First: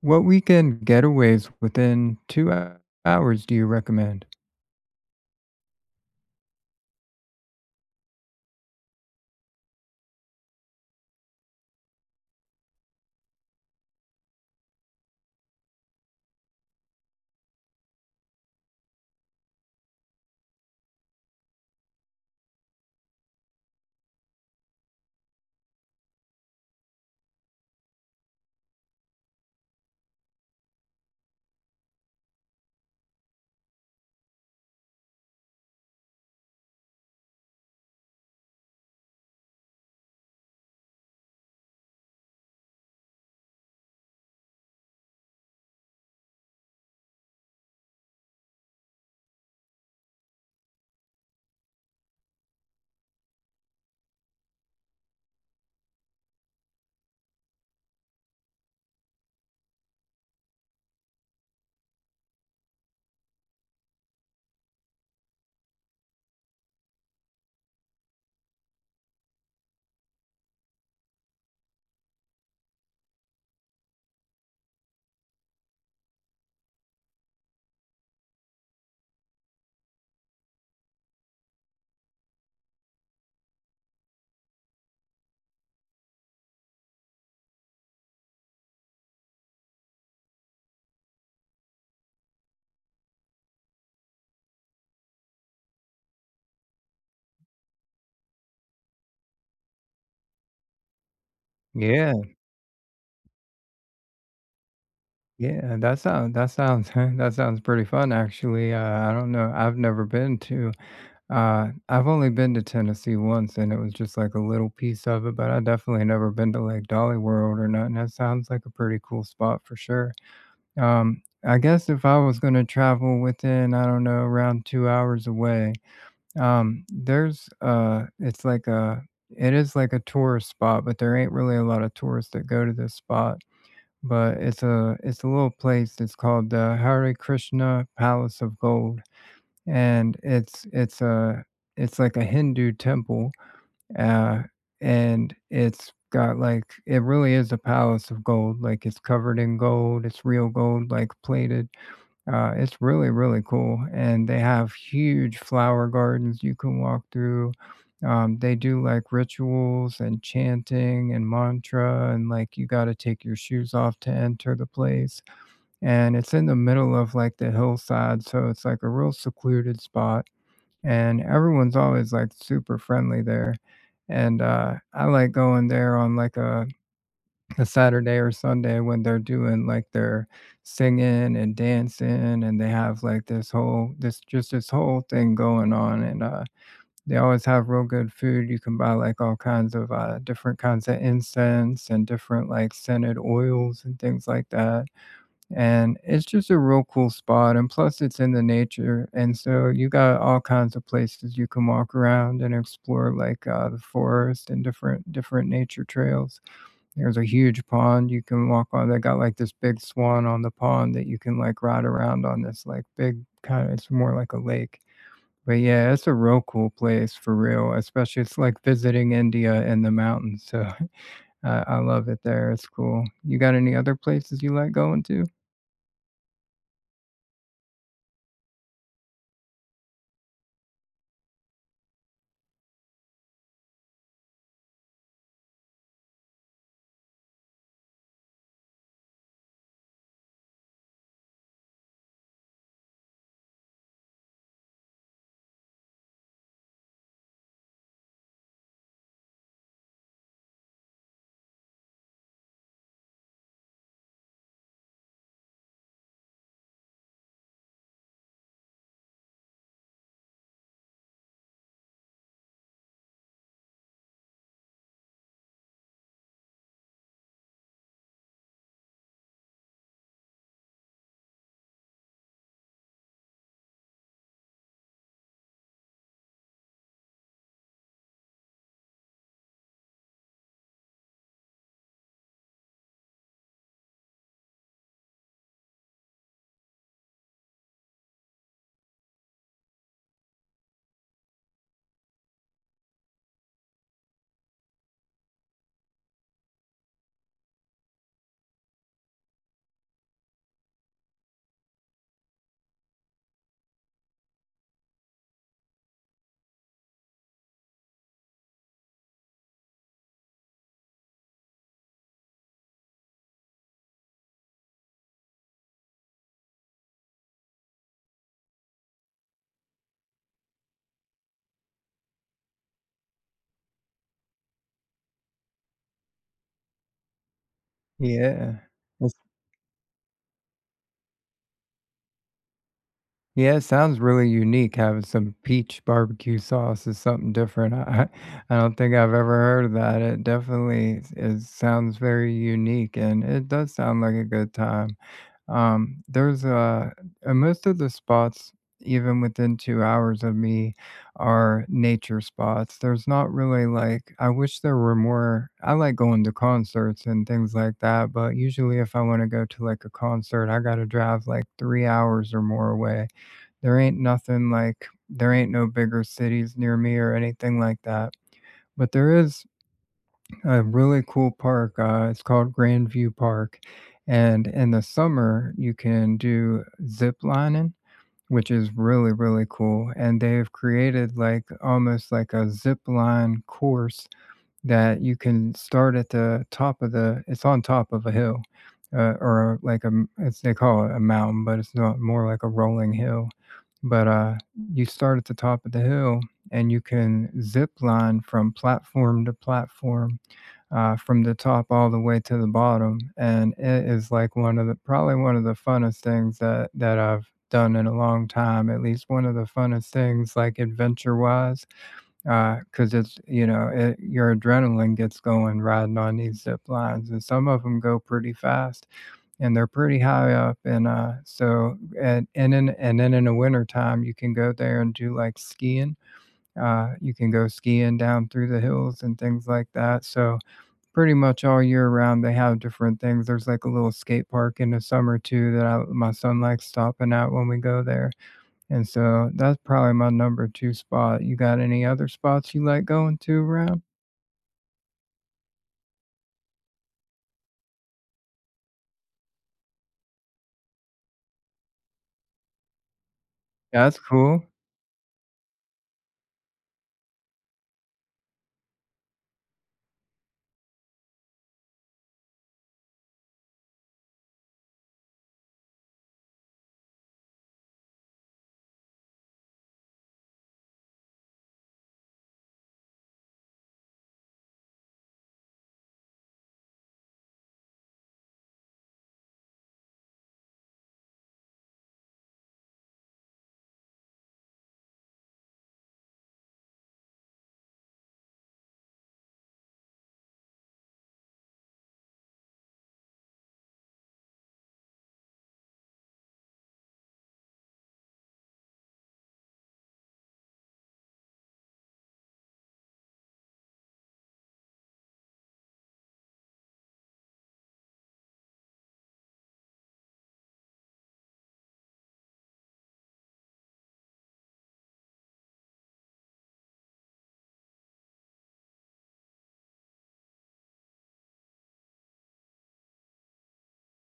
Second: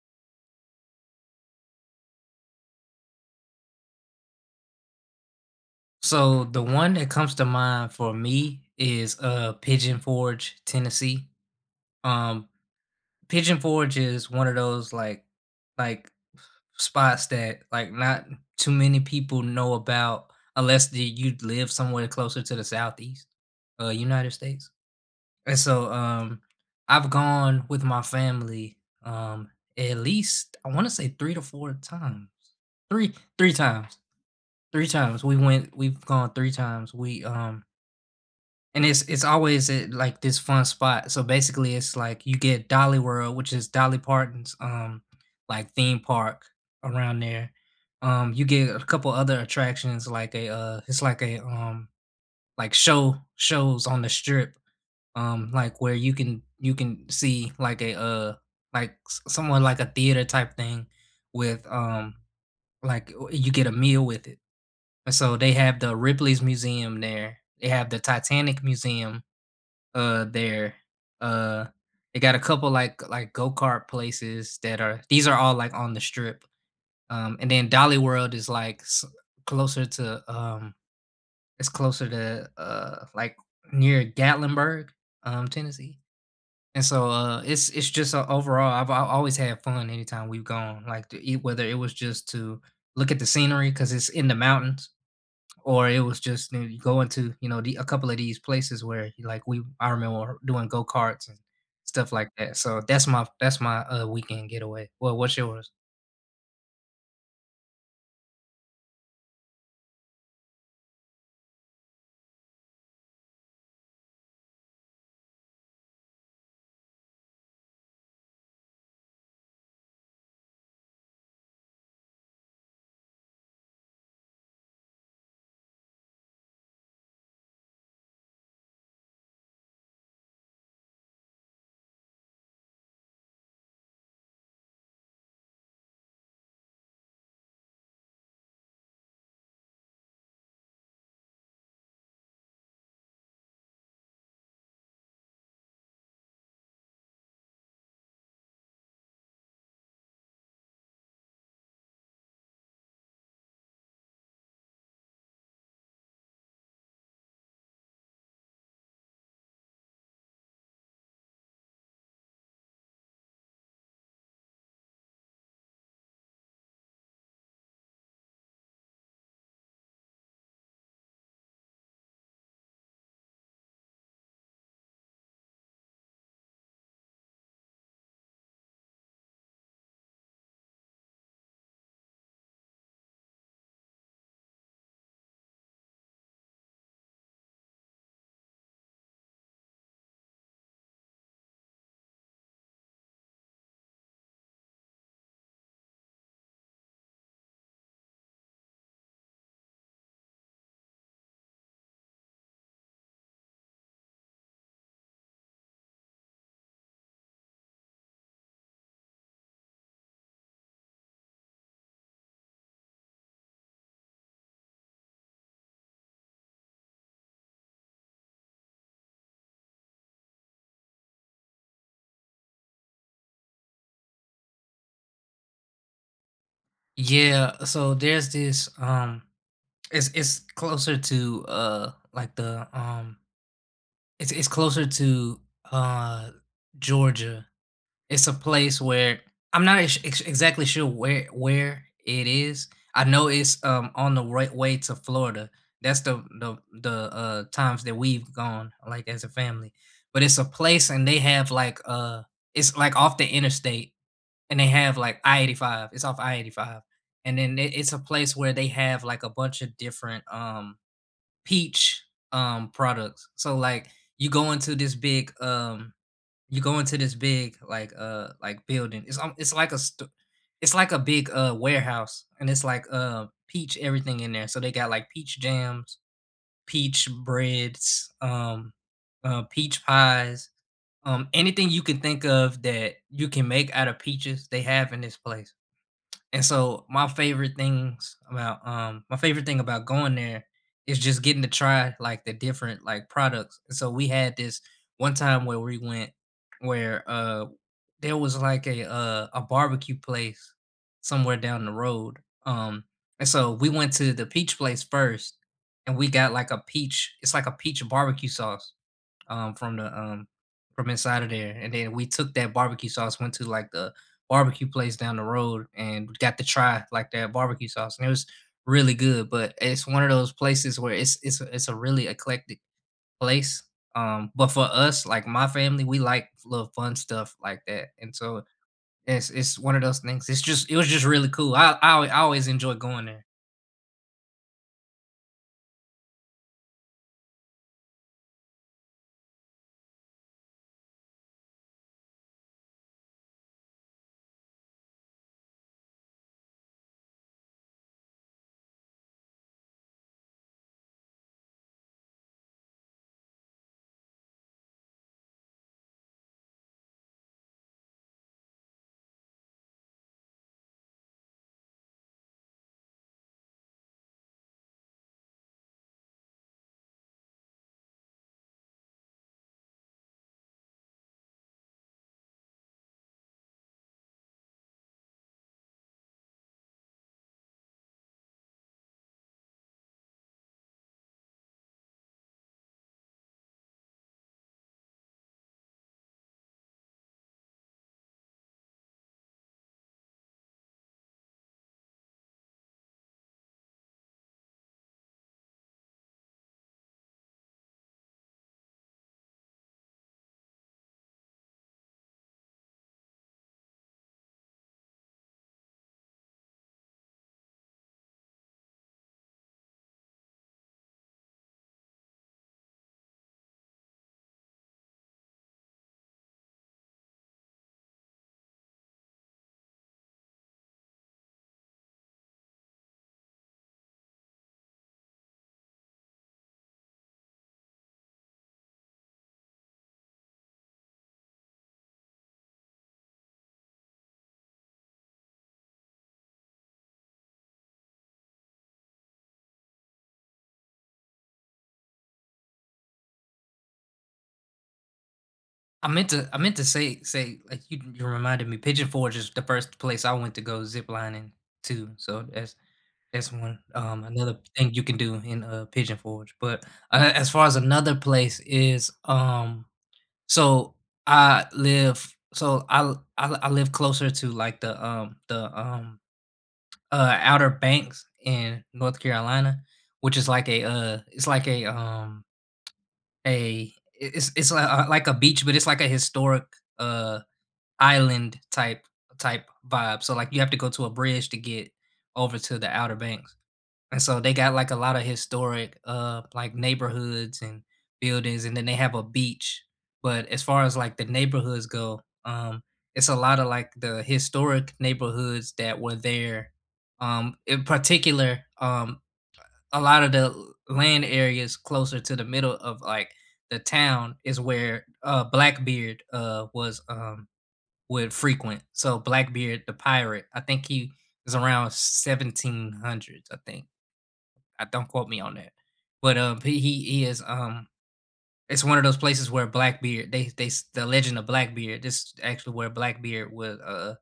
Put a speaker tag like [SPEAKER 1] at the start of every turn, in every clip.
[SPEAKER 1] What weekend getaways within 2 hours do you recommend?
[SPEAKER 2] So the one that comes to mind for me is Pigeon Forge, Tennessee. Um Pigeon Forge is one of those, like, spots that, like, not too many people know about unless you live somewhere closer to the southeast United States. And so, I've gone with my family, um at least I want to say 3 to 4 times. 3 3 times. 3 times we went we've gone 3 times. We. And it's always at, like, this fun spot. So basically, it's like you get Dolly World, which is Dolly Parton's, like, theme park around there. You get a couple other attractions like it's like like, shows on the strip, like, where you can see, like, like, s somewhat like a theater type thing with, like, you get a meal with it. And so they have the Ripley's Museum there. They have the Titanic Museum there. Uh they got a couple, like, go-kart places that are these are all, like, on the strip. And then Dolly World is closer to, it's closer to, like, near Gatlinburg, Tennessee. And so, it's just, overall I always had fun anytime we've gone, like, to eat, whether it was just to look at the scenery cuz it's in the mountains, or it was just, going to, a couple of these places where you, like we I remember doing go karts and
[SPEAKER 1] Yeah,
[SPEAKER 2] stuff like that. So that's my weekend getaway. Well, what's yours?
[SPEAKER 1] yeah, that sounds that sounds pretty fun, actually, I don't know, I've never been to, I've only been to Tennessee once, and it was just like a little piece of it, but I definitely never been to like Dolly World or nothing. That sounds like a pretty cool spot for sure. I guess if I was gonna travel within, I don't know, around 2 hours away. Um, there's, uh, it's like a it is like a tourist spot, but there ain't really a lot of tourists that go to this spot, but it's a little place. It's called the Hare Krishna Palace of Gold, and it's like a Hindu temple, uh, and it's got like, it really is a palace of gold. Like, it's covered in gold, it's real gold, like, plated. It's really, really cool, and they have huge flower gardens you can walk through. They do like rituals and chanting and mantra, and like, you gotta take your shoes off to enter the place, and it's in the middle of like the hillside, so it's like a real secluded spot, and everyone's always like super friendly there, and I like going there on, like, a Saturday or Sunday when they're doing like their singing and dancing, and they have like this whole thing going on. And they always have real good food. You can buy like all kinds of different kinds of incense, and different like scented oils and things like that. And it's just a real cool spot. And plus, it's in the nature. And so you got all kinds of places you can walk around and explore, like the forest and different nature trails. There's a huge pond you can walk on. They got like this big swan on the pond that you can like ride around on. This like big kind of, it's more like a lake. But yeah, it's a real cool place for real, especially it's like visiting India in the mountains. So I love it there. It's cool. You got any other places you like going to?
[SPEAKER 2] Yeah, so there's this, it's closer to, like, the it's closer to, uh Georgia. It's a place where I'm not exactly sure where it is. I know it's, on the right way to Florida. That's the times that we've gone, like, as a family. But it's a place, and they have, like, it's like off the interstate, and they have, like, I-85. It's off I-85. And then it's a place where they have like a bunch of different, peach, products. So like, you go into this big um you go into this big, like, building. It's like it's like a big, warehouse, and it's like, peach everything in there. So they got, like, peach jams, peach breads, peach pies, anything you can think of that you can make out of peaches, they have in this place. And so, my favorite thing about going there is just getting to try, like, the different, like, products. And so we had this one time where we went where there was like a barbecue place somewhere down the road. Um and so we went to the peach place first, and we got like a peach it's like a peach barbecue sauce, from the from inside of there. And then we took that barbecue sauce, went to, like, the barbecue place down the road, and got to try, like, that barbecue sauce. And it was really good. But it's one of those places where it's a really eclectic place. But for us, like my family, we like little fun stuff like that. And so
[SPEAKER 1] Yeah.
[SPEAKER 2] it's one of those things. It was just really cool. I always enjoy going there.
[SPEAKER 1] Yeah, it sounds really unique. Having some peach barbecue sauce is something different. I don't think I've ever heard of that. It definitely is It sounds very unique, and it does sound like a good time. There's Most of the spots, even within 2 hours of me, are nature spots. There's not really like, I wish there were more. I like going to concerts and things like that, but usually if I want to go to like a concert, I got to drive like 3 hours or more away. There ain't no bigger cities near me or anything like that. But there is a really cool park. It's called Grandview Park, and in the summer, you can do zip lining, which is really, really cool, and they've created like almost like a zip line course that you can start at the top of the it's on top of a hill. Or like a m it's they call it a mountain, but it's not, more like a rolling hill. But you start at the top of the hill, and you can zip line from platform to platform, from the top all the way to the bottom, and it is like one of the probably one of the funnest things that I've done in a long time, at least one of the funnest things, like, adventure-wise. Cause it's, you know, it your adrenaline gets going riding on these zip lines, and some of them go pretty fast, and they're pretty high up, and and then in the wintertime, you can go there and do like skiing. You can go skiing down through the hills and things like that, so pretty much all year round, they have different things. There's like a little skate park in the summer too that I my son likes stopping at when we go there. And so that's probably my number 2 spot. You got any other spots you like going to around?
[SPEAKER 2] I meant to say, like, you reminded me, Pigeon Forge is the first place I went to go ziplining to. So that's one,
[SPEAKER 1] That's
[SPEAKER 2] another
[SPEAKER 1] cool.
[SPEAKER 2] thing you can do in, Pigeon Forge. But, as far as another place is, so I live so I, l- I l- I live closer to, like, the Outer Banks in North Carolina, which is like a it's like a it's like a beach, but it's like a historic, uh island type vibe. So, like, you have to go to a bridge to get over to the Outer Banks. And so they got, like, a lot of historic, like, neighborhoods and buildings, and then they have a beach. But as far as, like, the neighborhoods go, it's a lot of, like, the historic neighborhoods that were there. In particular, a lot of the land areas closer to the middle of, like, the town is where, Blackbeard, was would frequent. So Blackbeard the pirate, I think he was around 1700s, I think. I don't, quote me on that. But he is it's one of those places where Blackbeard they s- the legend of Blackbeard, this is actually where Blackbeard was uh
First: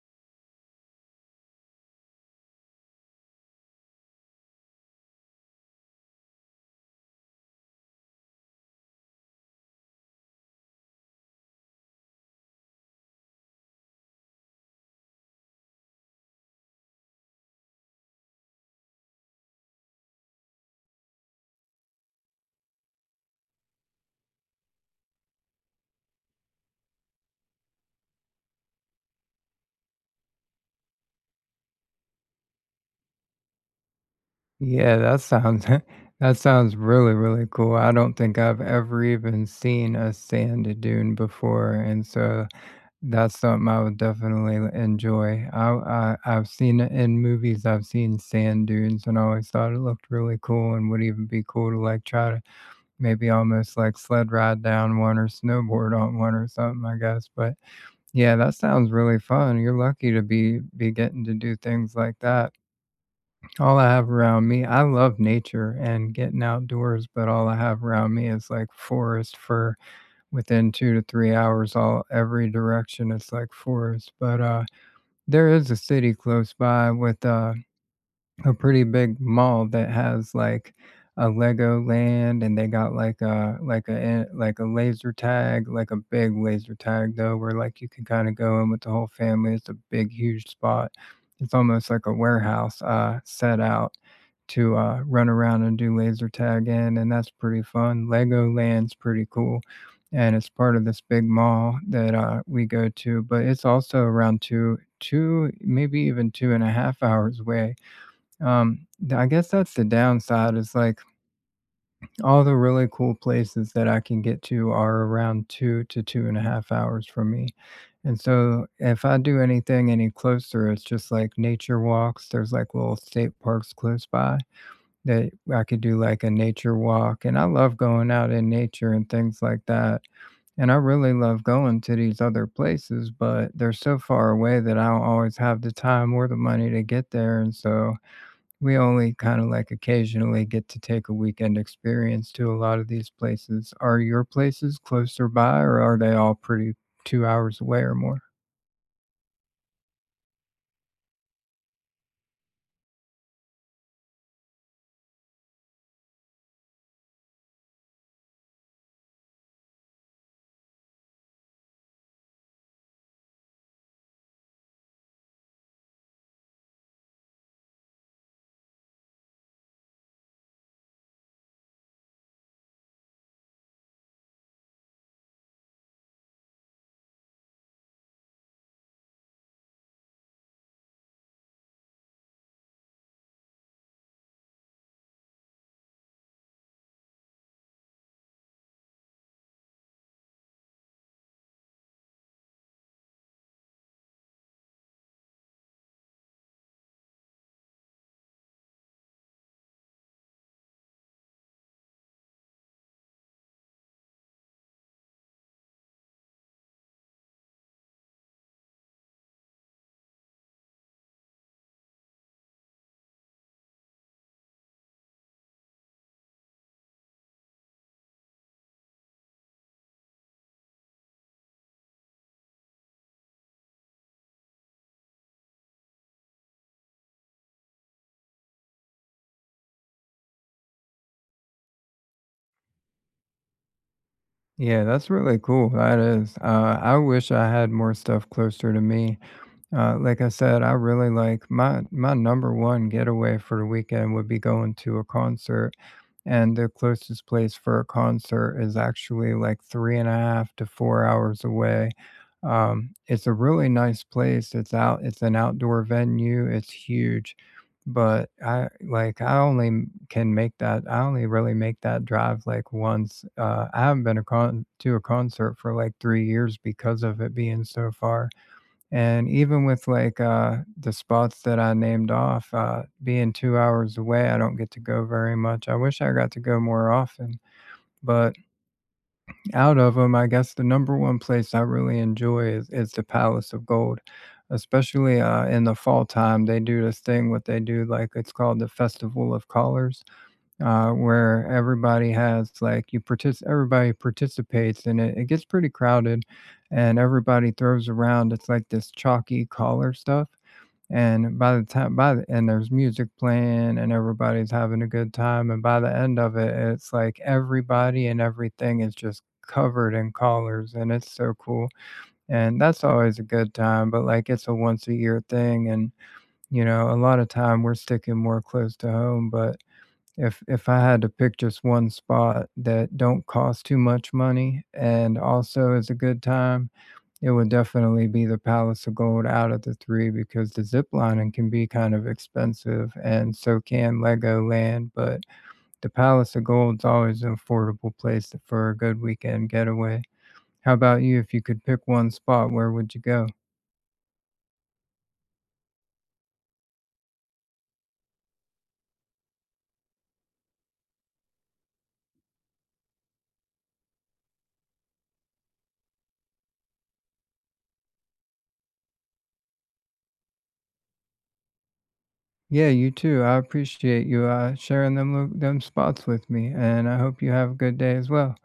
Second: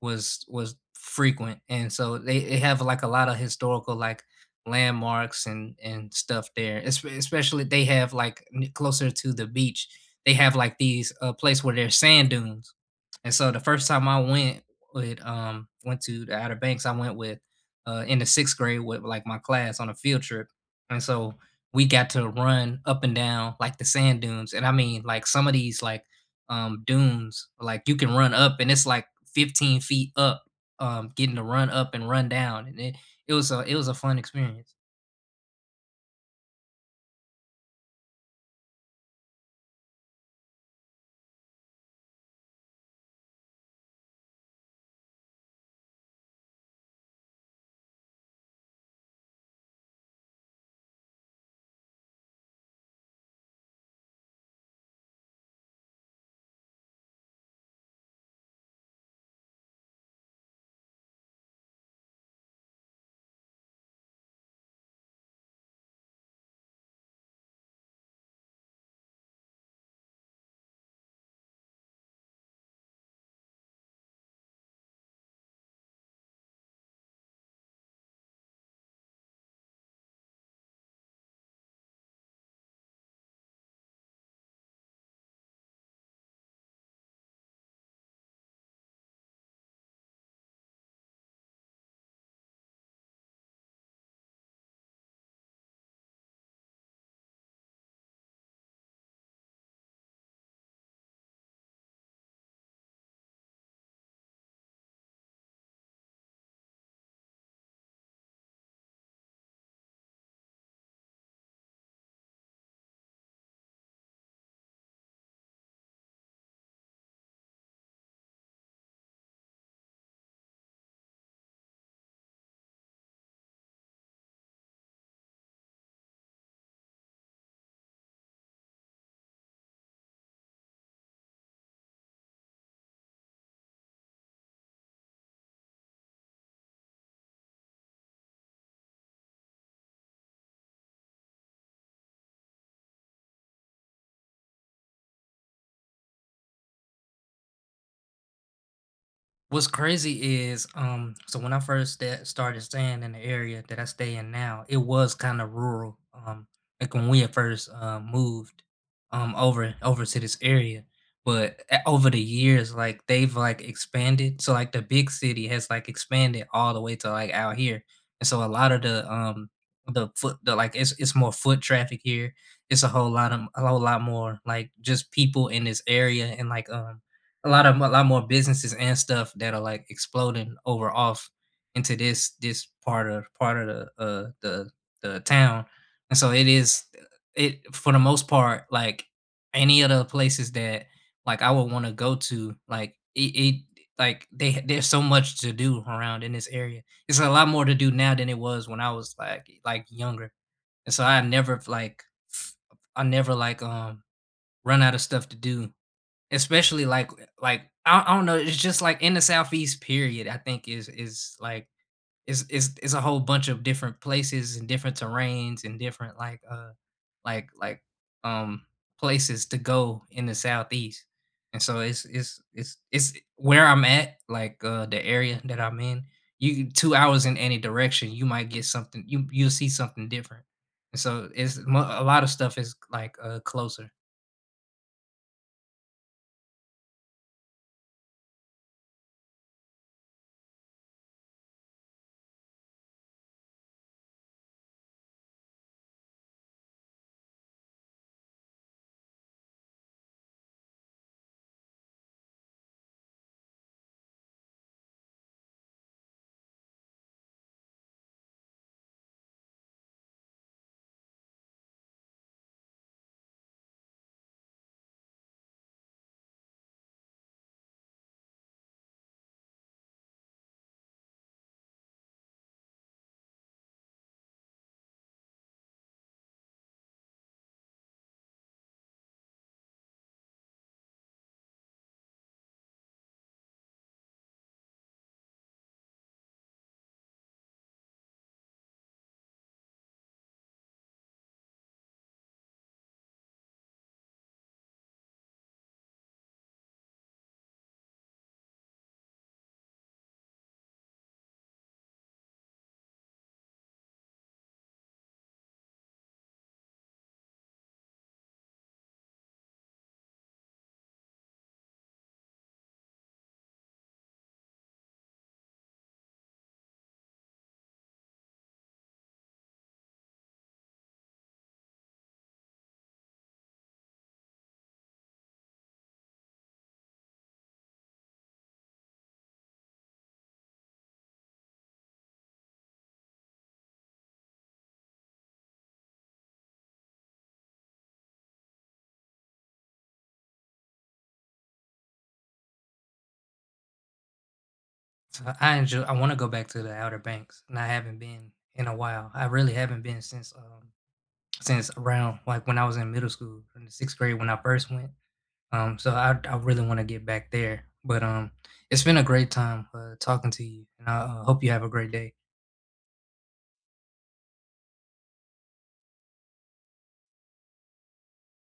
[SPEAKER 2] was was frequent, and so they have, like, a lot of historical, like, landmarks and stuff there. Especially, they have, closer to the beach, they have like these, place where there's sand dunes. And so the first time I went to the Outer Banks, I went with, in the sixth grade with, like, my class on a field trip. And so we got to run up and down, like, the sand dunes. And I mean, like, some of these, dunes, like, you can run up and it's, like, 15 feet up, getting to run up and run down. And it was a fun experience.
[SPEAKER 1] Yeah, that sounds that sounds really, really cool. I don't think I've ever even seen a sand dune before, and so that's something I would definitely l enjoy. I've seen it in movies, I've seen sand dunes, and I always thought it looked really cool and would even be cool to like try to maybe almost like sled ride down one, or snowboard on one or something, I guess. But yeah, that sounds really fun. You're lucky to be getting to do things like that. All I have around me, I love nature and getting outdoors, but all I have around me is like forest. For within 2 to 3 hours, all every direction it's like forest. But there is a city close by with a pretty big mall that has like a Lego Land, and they got like a laser tag, like a big laser tag, though, where like you can kind of go in with the whole family. It's a big, huge spot. It's almost like a warehouse set out to run around and do laser tag in, and that's pretty fun. Lego Land's pretty cool. And it's part of this big mall that we go to. But it's also around two maybe even two and a half hours away. I guess that's the downside is like all the really cool places that I can get to are around two to two and a half hours from me. And so if I do anything any closer, it's just like nature walks. There's like little state parks close by that I could do like a nature walk. And I love going out in nature and things like that. And I really love going to these other places, but they're so far away that I don't always have the time or the money to get there. And so we only kind of like occasionally get to take a weekend experience to a lot of these places. Are your places closer by, or are they all pretty 2 hours away or more?
[SPEAKER 2] What's crazy is, so when I first started staying in the area that I stay in now, it was kind of rural. Like, when we had first, moved, over to this area, but, over the years, like, they've, like, expanded. So, like, the big city has, like, expanded all the way to, like, out here, and so a lot of the foot the like it's more foot traffic here. It's a whole lot more, like, just people in this area, and, like, a lot more businesses and stuff that are, like, exploding over off into this part of the uh the the town, and so it is. It, for the most part, like, any of the places that, like, I would want to go to, like, it like they there's so much to do around in this area. It's a lot more to do now than it was when I was, like, younger. And so f- I never, run out of stuff to do. Especially, like, I don't know, it's just, like, in the Southeast period. I think is, like, is a whole bunch of different places and different terrains and different, like like um places to go in the Southeast. And so it's where I'm at, like, the area that I'm in. You, 2 hours in any direction, you might get something. You'll see something different. And so a lot of stuff is, like, closer.
[SPEAKER 1] Yeah, that's really cool. That is. I wish I had more stuff closer to me. Like I said, I really like my number one getaway for the weekend would be going to a concert. And the closest place for a concert is actually like three and a half to 4 hours away. It's a really nice place. It's an outdoor venue. It's huge, but I like I only m- can make that. I only really make that drive like once. I haven't been to a concert for like 3 years because of it being so far. And even with like the spots that I named off, being 2 hours away, I don't get to go very much. I wish I got to go more often. But out of them, I guess the number one place I really enjoy is the Palace of Gold, especially in the fall time. They do this thing, what they do, like it's called the Festival of Colors, where everybody has like you partic- everybody participates, and it gets pretty crowded, and everybody throws around. It's like this chalky collar stuff, and by the time by the and there's music playing and everybody's having a good time, and by the end of it, it's like everybody and everything is just covered in colors, and it's so cool, and that's always a good time. But like it's a once a year thing, and you know, a lot of time we're sticking more close to home. But if I had to pick just one spot that don't cost too much money and also is a good time, it would definitely be the Palace of Gold out of the 3, because the ziplining can be kind of expensive, and so can Legoland, but the Palace of Gold's always an affordable place for a good weekend getaway. How about you? If you could pick one spot, where would you go?
[SPEAKER 2] So I enjoy. I want to go back to the Outer Banks, and I haven't been in a while. I really haven't been since, since around, like, when I was in middle school in the sixth grade when I first went. So I really want to get back there. But, it's been a great time, talking to you, and I, hope you have a great day.
[SPEAKER 1] Yeah, you too. I appreciate you sharing them spots with me, and I hope you have a good day as well.